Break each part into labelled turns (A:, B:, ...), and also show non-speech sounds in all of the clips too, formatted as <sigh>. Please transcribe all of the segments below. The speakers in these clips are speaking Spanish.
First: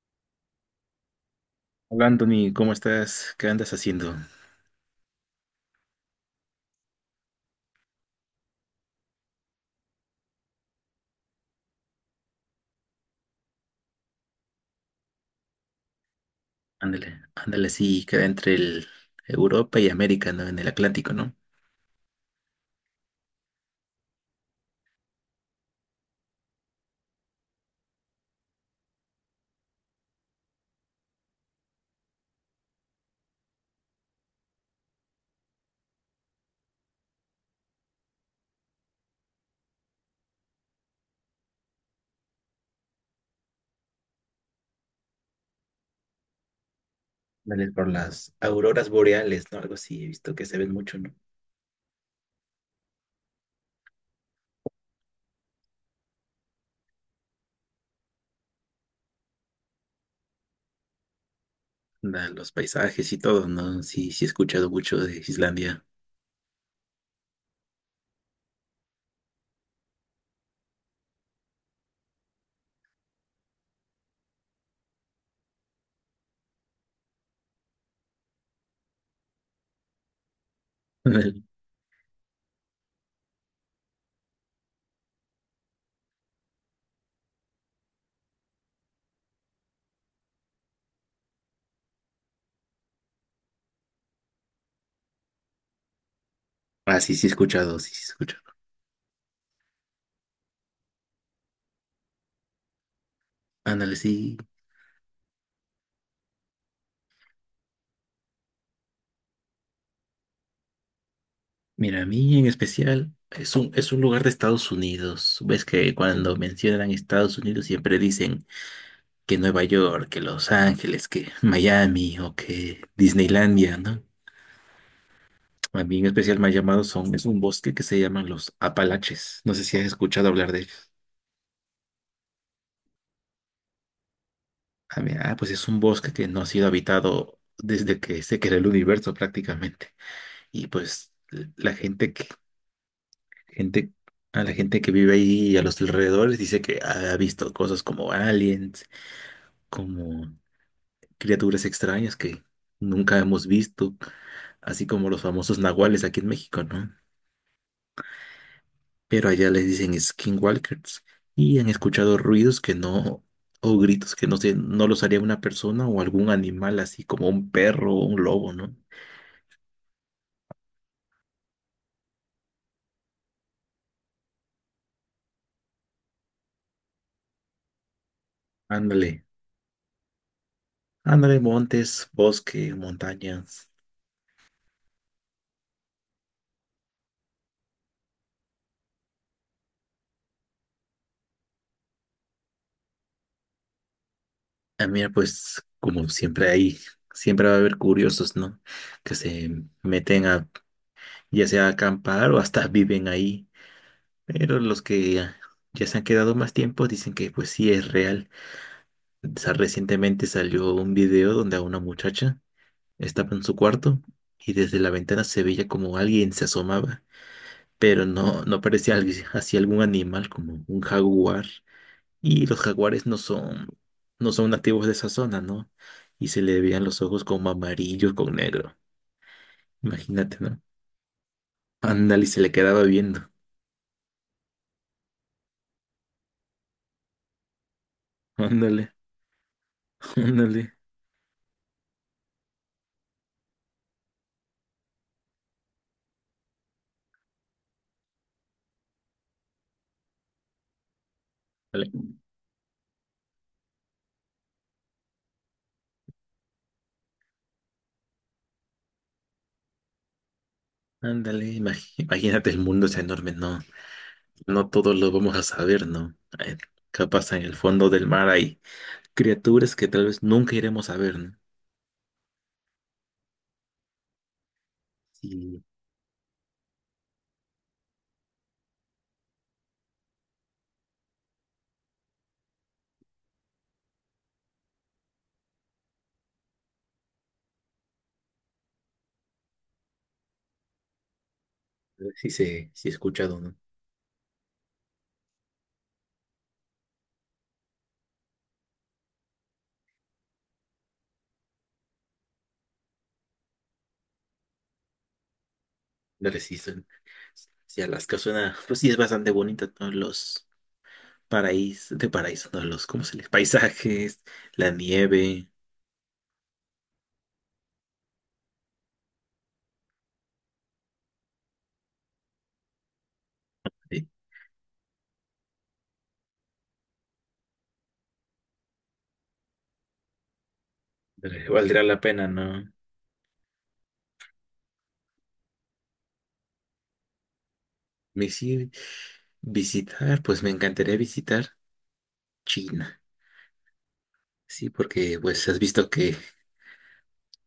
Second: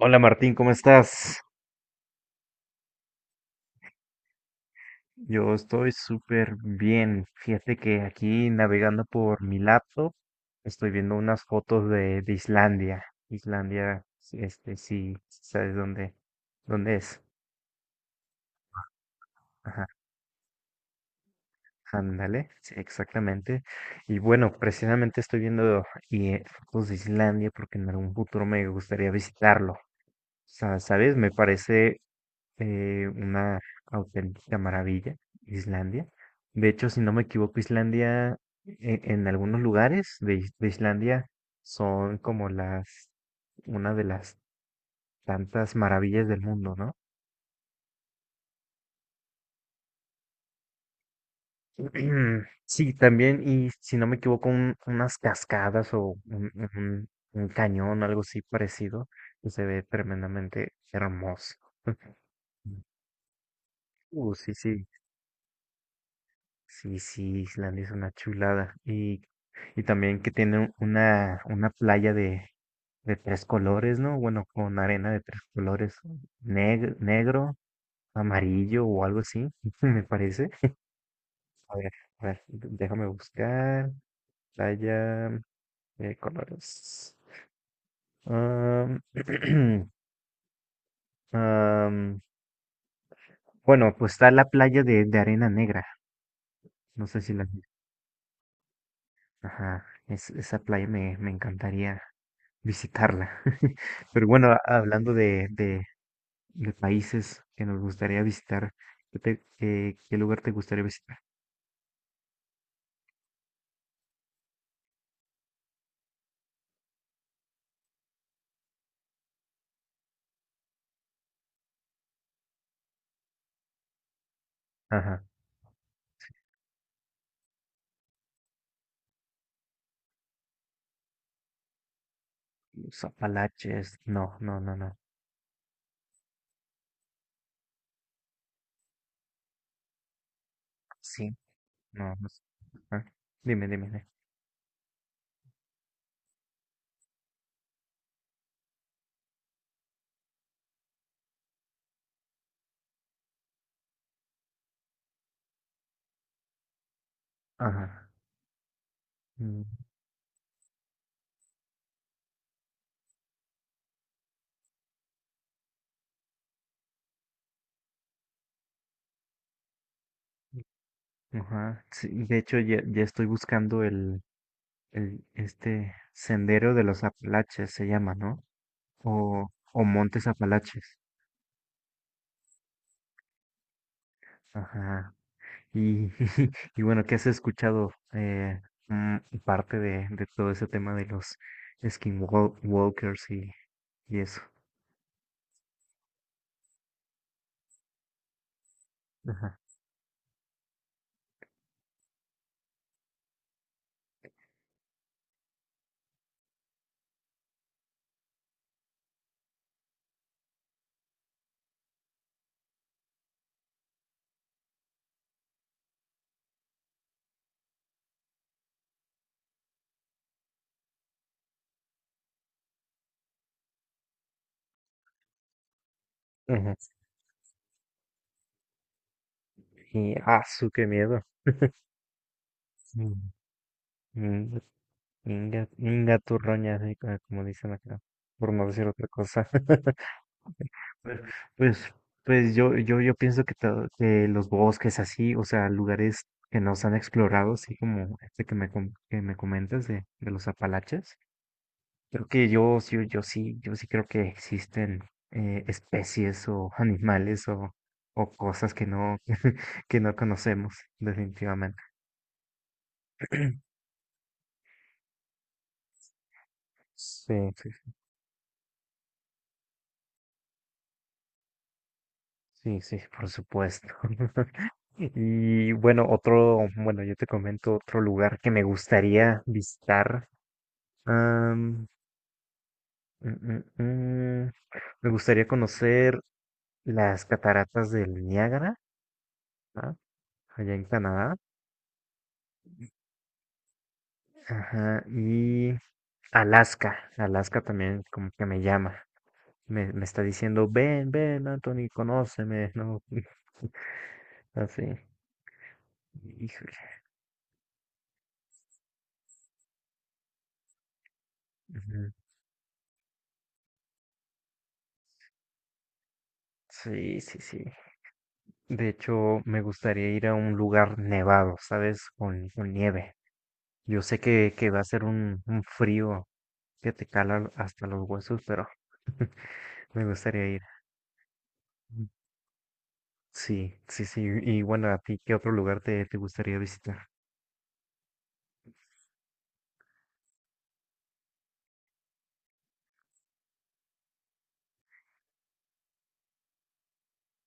A: Hola Martín, ¿cómo estás?
B: Hola Anthony, ¿cómo estás? ¿Qué andas haciendo?
A: Yo estoy súper bien. Fíjate que aquí navegando por mi laptop estoy viendo unas fotos de Islandia. Islandia, sí, sí, ¿sabes dónde
B: Ándale,
A: es?
B: ándale, sí, queda entre el Europa
A: Ajá,
B: y América, ¿no? En el Atlántico, ¿no?
A: ándale, sí, exactamente. Y bueno, precisamente estoy viendo y, eh, fotos de Islandia porque en algún futuro me gustaría visitarlo. ¿Sabes? Me parece una auténtica maravilla, Islandia. De hecho, si no me equivoco, Islandia, en, algunos lugares de Islandia son como una de las tantas maravillas del mundo, ¿no?
B: Ándale, por las auroras boreales, ¿no? Algo así, he visto que se ven mucho, ¿no?
A: <clears throat> Sí, también, y si no me equivoco, unas cascadas o un cañón, algo así parecido, que se ve tremendamente hermoso. <laughs>
B: Ándale, los paisajes y todo, ¿no? Sí, sí he
A: Sí,
B: escuchado
A: sí.
B: mucho de Islandia.
A: Sí, sí, Islandia es una chulada. Y también que tiene una playa de tres colores, ¿no? Bueno, con arena de tres colores, negro, amarillo o algo así, <laughs> me parece.
B: <laughs> Ándale.
A: A ver, a ver, déjame buscar. Playa de colores. Am, <clears throat> am, bueno, pues está la playa de arena negra.
B: Ah,
A: No
B: sí,
A: sé
B: sí he
A: si la.
B: escuchado, sí, sí he escuchado.
A: Ajá, esa playa me encantaría visitarla. <laughs>
B: Ándale,
A: Pero
B: sí.
A: bueno, hablando de países que nos gustaría visitar, ¿qué lugar te gustaría visitar?
B: Mira, a mí en especial es un lugar de Estados Unidos. Ves que cuando mencionan Estados Unidos siempre dicen que Nueva York, que Los Ángeles, que Miami o que Disneylandia, ¿no?
A: Ajá.
B: A mí en especial me ha llamado son, es un bosque que se llaman los Apalaches. No sé si has escuchado hablar de ellos.
A: Los Apalaches. No, no, no, no.
B: A mí, ah, pues es un bosque que no ha sido habitado desde que se creó el universo prácticamente. Y pues
A: Sí,
B: la gente
A: no,
B: que,
A: no sé. Ajá. Dime, dime,
B: gente,
A: dime.
B: a la gente que vive ahí y a los alrededores dice que ha visto cosas como aliens, como criaturas extrañas que nunca hemos visto, así como los famosos nahuales aquí en México, ¿no?
A: Ajá.
B: Pero allá
A: Mm,
B: les dicen skinwalkers y han escuchado ruidos que no, o gritos que no sé, no los haría una persona o algún animal así como un perro o un lobo, ¿no?
A: ajá. Sí, de hecho, ya, ya estoy buscando el este sendero de los Apalaches, se llama, ¿no?
B: Ándale,
A: O, o Montes Apalaches.
B: ándale, montes, bosque, montañas.
A: Ajá. Y, <laughs> y bueno, ¿qué has escuchado mm, parte de todo ese tema de los skinwalkers y eso?
B: Ah, mira, pues como siempre hay, siempre va a haber curiosos, ¿no? Que se
A: Ajá,
B: meten a, ya sea a acampar o hasta <laughs> viven ahí. Pero los que ya se han quedado más tiempo dicen que pues sí es real. Recientemente salió un video donde a una muchacha estaba en su cuarto y desde la ventana se veía como alguien se asomaba, pero no, no parecía alguien, así algún animal como un jaguar. Y los jaguares no son, no son nativos de esa zona, ¿no? Y se le
A: ajá.
B: veían los ojos como amarillos con negro. Imagínate, ¿no?
A: Qué miedo.
B: Ándale, y se le quedaba viendo.
A: Mm, mm, Inga, inga turroña, sí, como dicen acá, por no decir
B: Ándale,
A: otra cosa. <laughs>
B: <laughs> ándale,
A: Pues, pues, pues yo pienso que los bosques así, o sea, lugares que no se han explorado, así como este que que me comentas de los Apalaches,
B: ándale.
A: creo que yo sí creo que existen especies o <laughs> animales o cosas que no, <laughs> que no conocemos,
B: Ándale,
A: definitivamente.
B: imagínate el mundo es enorme, ¿no?
A: <clears throat>
B: No todos lo vamos a saber, ¿no? Capaz
A: Sí,
B: en el
A: sí,
B: fondo del mar hay criaturas que tal vez nunca iremos a ver, ¿no?
A: sí, sí, por supuesto. <laughs>
B: Sí,
A: Y bueno, bueno, yo te comento otro lugar que me gustaría visitar. Am, mm, mm, mm, me gustaría conocer las cataratas del Niágara, ¿ah? Allá en Canadá.
B: sí, sí he escuchado, ¿no?
A: Ajá, y Alaska, Alaska también como que me llama, me está diciendo, ven, ven, Anthony, conóceme, ¿no? <laughs> Así,
B: La resistencia.
A: híjole.
B: Sí, Alaska suena, pues sí es bastante bonita, ¿no? Los paraísos, de
A: Ujú.
B: paraíso, ¿no? Los, ¿cómo se les? Paisajes, la nieve,
A: Sí, sí, sí. De hecho, me gustaría ir a un lugar nevado, ¿sabes? Con nieve. Yo sé que va a ser un frío que te cala hasta los huesos, pero <laughs> me gustaría ir.
B: valdrá la pena, ¿no?
A: Sí, sí, sí. Y bueno, ¿a ti qué otro lugar te gustaría visitar?
B: Me sí, visitar, pues me encantaría visitar China, sí, porque pues has visto que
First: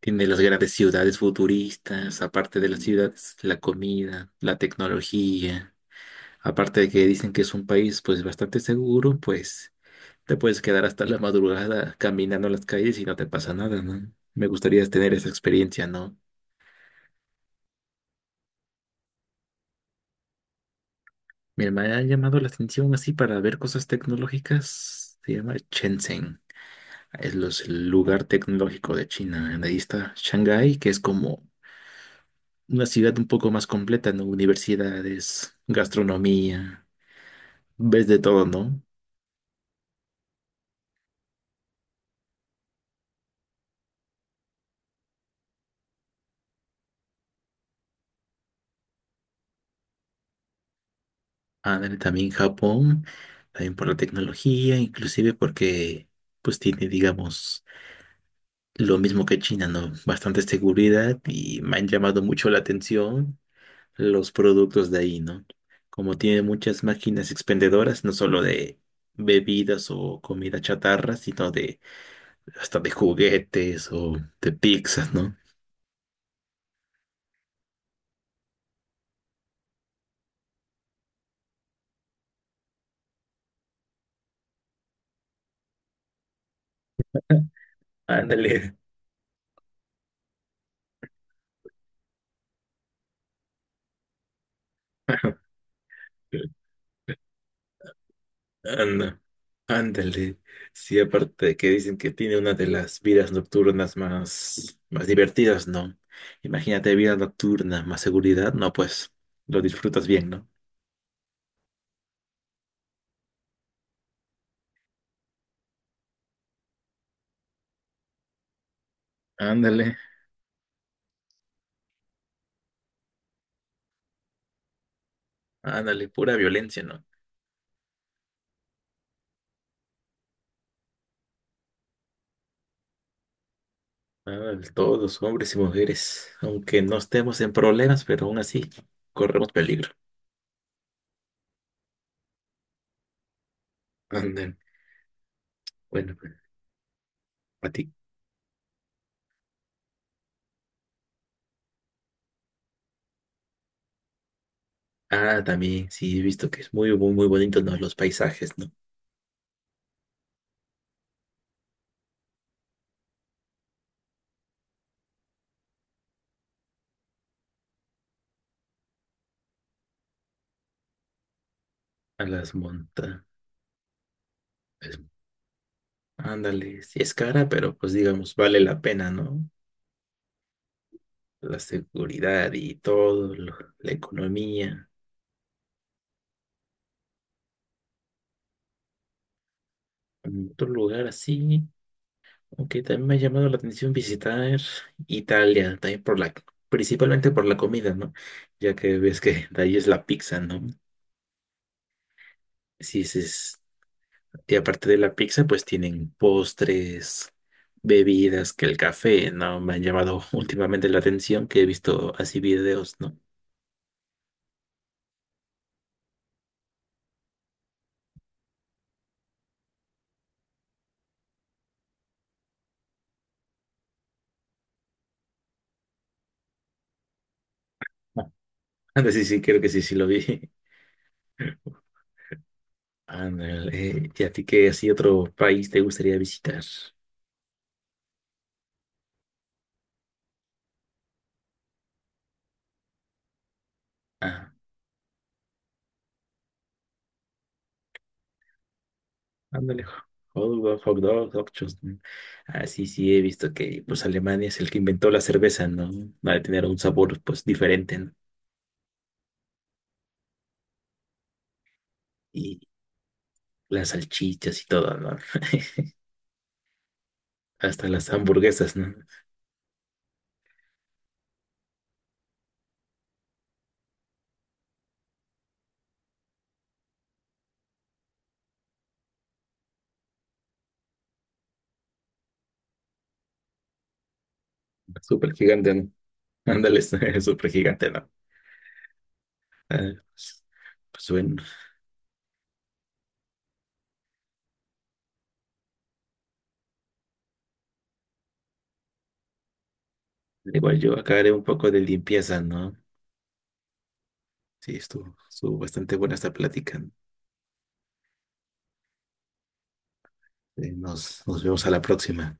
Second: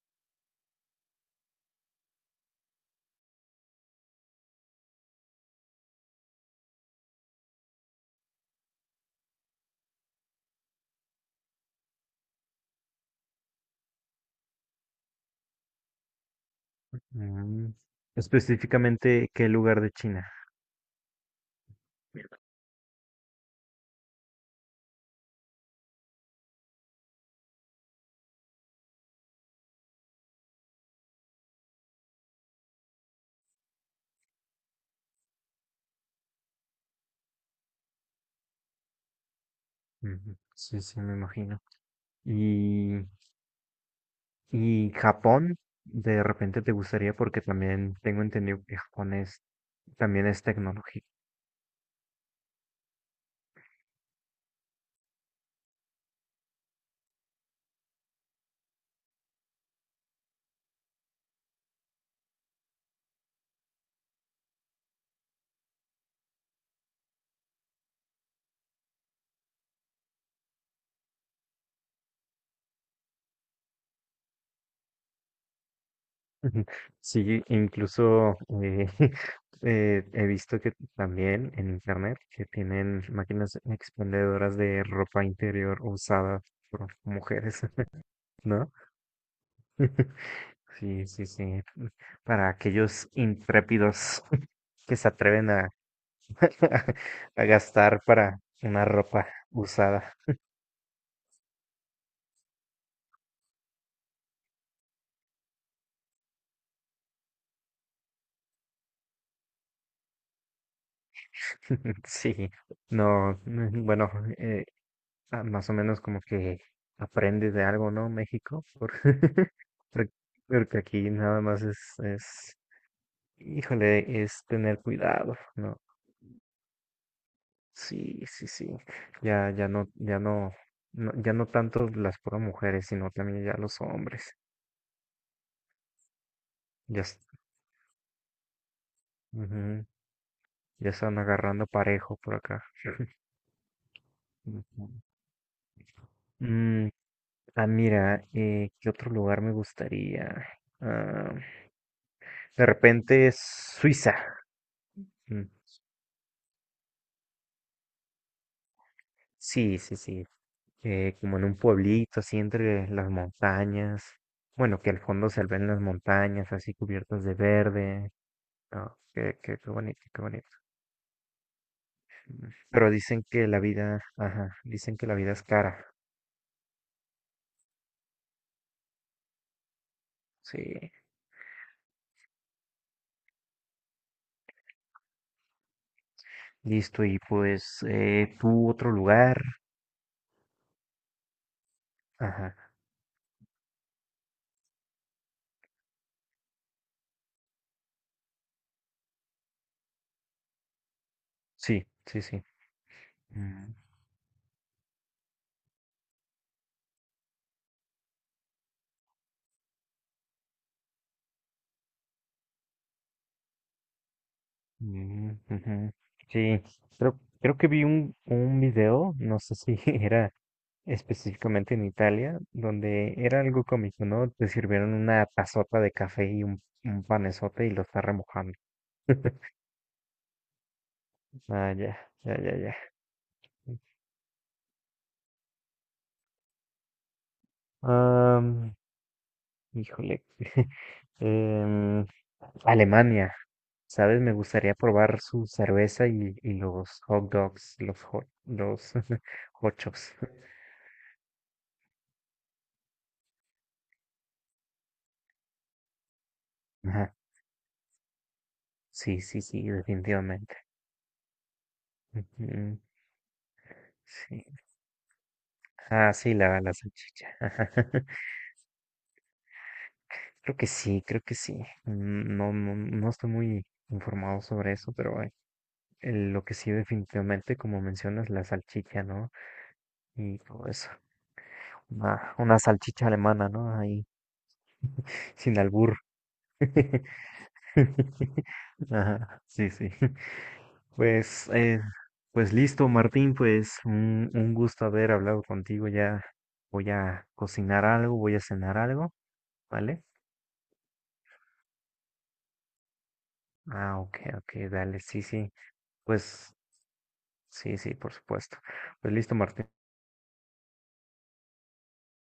B: tiene las grandes ciudades futuristas, aparte de las ciudades, la comida, la tecnología. Aparte de que dicen que es un país pues bastante seguro, pues te puedes quedar hasta la madrugada caminando las calles y no te pasa nada, ¿no? Me gustaría tener esa experiencia, ¿no?
A: Mm, Específicamente, ¿qué lugar de China?
B: Mira, me ha llamado la atención así para ver cosas tecnológicas. Se llama Shenzhen. Es los, el lugar tecnológico de China. Ahí está Shanghái, que es como una ciudad un poco más completa, ¿no? Universidades, gastronomía. Ves de todo, ¿no?
A: Ujú, sí, sí, me imagino. Y, y Japón, de repente te gustaría porque también tengo entendido que Japón también es tecnología.
B: Ándale, también Japón, también por la tecnología, inclusive porque pues tiene, digamos, lo mismo que China, ¿no? Bastante seguridad y me han llamado mucho la atención los productos de ahí, ¿no? Como tiene muchas máquinas expendedoras, no solo de bebidas o comida chatarra, sino de hasta de juguetes o de pizzas, ¿no?
A: <laughs> Sí, incluso <laughs> he visto que también en internet que tienen máquinas expendedoras de ropa interior usada por
B: <laughs>
A: mujeres, <laughs> ¿no?
B: Ándale.
A: <laughs> Sí, sí, sí. Para aquellos intrépidos <laughs> que se atreven a,
B: <laughs>
A: <laughs> a gastar para una
B: Anda,
A: ropa usada.
B: ándale. Sí, aparte de que dicen que tiene una de las vidas nocturnas más, más divertidas, ¿no? Imagínate vida nocturna, más seguridad, no, pues lo disfrutas bien, ¿no?
A: <laughs> Sí, no, bueno, eh, más o menos como que aprende de algo, ¿no? México, <laughs>
B: Ándale,
A: por- porque aquí nada más es, híjole, es tener cuidado, ¿no?
B: ándale, pura violencia, ¿no?
A: Sí, sí, sí. Ya, ya no, ya no, ya no tanto las puras mujeres, sino también ya los hombres.
B: Ándale, todos, hombres y mujeres, aunque no
A: Ya, es-
B: estemos en problemas, pero aún así corremos
A: Ujú,
B: peligro.
A: ya están agarrando parejo por acá. <laughs>
B: Ándale,
A: Ujú.
B: bueno, pues,
A: Mm,
B: a ti.
A: Mira, ¿qué otro lugar me gustaría? Ah, de repente Suiza.
B: Ah,
A: Mm,
B: también, sí, he visto que es muy, muy, muy bonito, ¿no? Los paisajes, ¿no?
A: Sí, sí, sí. Como en un pueblito, así entre las montañas. Bueno, que al fondo se ven las montañas, así cubiertas de verde. Ah, qué bonito, qué bonito.
B: A las
A: Pero dicen
B: montañas.
A: que la vida, ajá, dicen que la vida es cara.
B: Ándale, sí es cara, pero pues digamos, vale la pena, ¿no?
A: Sí,
B: La seguridad y todo, la economía.
A: listo. Y pues, tú otro lugar.
B: Mm, otro lugar así,
A: Ajá,
B: aunque también me ha llamado la atención visitar Italia, también por la, principalmente por la comida, ¿no? Ya que ves que de ahí es la pizza, ¿no?
A: sí, sí, sí.
B: Sí, sí, es,
A: Mm,
B: y aparte de la pizza, pues tienen postres, bebidas, que el café, ¿no? Me han llamado <laughs> últimamente la atención que he visto así videos, ¿no?
A: mm, ujú. Sí, creo que vi un video, no sé si <laughs> era específicamente en Italia, donde era algo cómico, ¿no? Te sirvieron una tazota de café y un panesote y lo está
B: Ah,
A: remojando.
B: anda, sí, sí,
A: <laughs>
B: creo que sí, sí lo vi.
A: Ah, ya, ya, ya, ya.
B: Ándale. ¿Y a ti qué así otro país te gustaría visitar?
A: Am, Híjole. <laughs> em, Alemania, ¿sabes? Me
B: Ah,
A: gustaría probar su cerveza y los hot dogs, los <laughs>
B: ándale.
A: hochos.
B: Hot dog, hot dog, hot shoes. Ah, sí, sí, he visto que pues Alemania es el que inventó la cerveza, ¿no? Va a tener un
A: Ajá,
B: sabor pues diferente, ¿no?
A: sí, sí, sí, definitivamente.
B: Y
A: Ujú,
B: las
A: sí.
B: salchichas y todo, ¿no? <laughs>
A: Ah, sí, la salchicha, ajá.
B: Hasta
A: <laughs>
B: las hamburguesas, ¿no?
A: Creo que sí, creo que sí. Mm, no, no, no estoy muy informado sobre eso, pero lo que sí definitivamente, como mencionas, la salchicha, ¿no? Y todo eso. Una salchicha alemana, ¿no?
B: Súper
A: Sin
B: gigante, ¿no?
A: albur. <laughs>
B: Ándale, <laughs> súper gigante, ¿no?
A: Ajá, sí,
B: Ah,
A: sí.
B: pues, pues bueno,
A: Pues, pues listo, Martín, pues un gusto haber hablado contigo. Ya voy a cocinar algo, voy a cenar algo, ¿vale?
B: igual yo acá haré un poco de limpieza, ¿no?
A: Ah, ok, ok,
B: Sí,
A: dale,
B: estuvo,
A: sí, sí.
B: estuvo bastante buena esta
A: Pues
B: plática.
A: sí, sí, por supuesto. Pues listo, Martín.
B: Nos vemos a la próxima.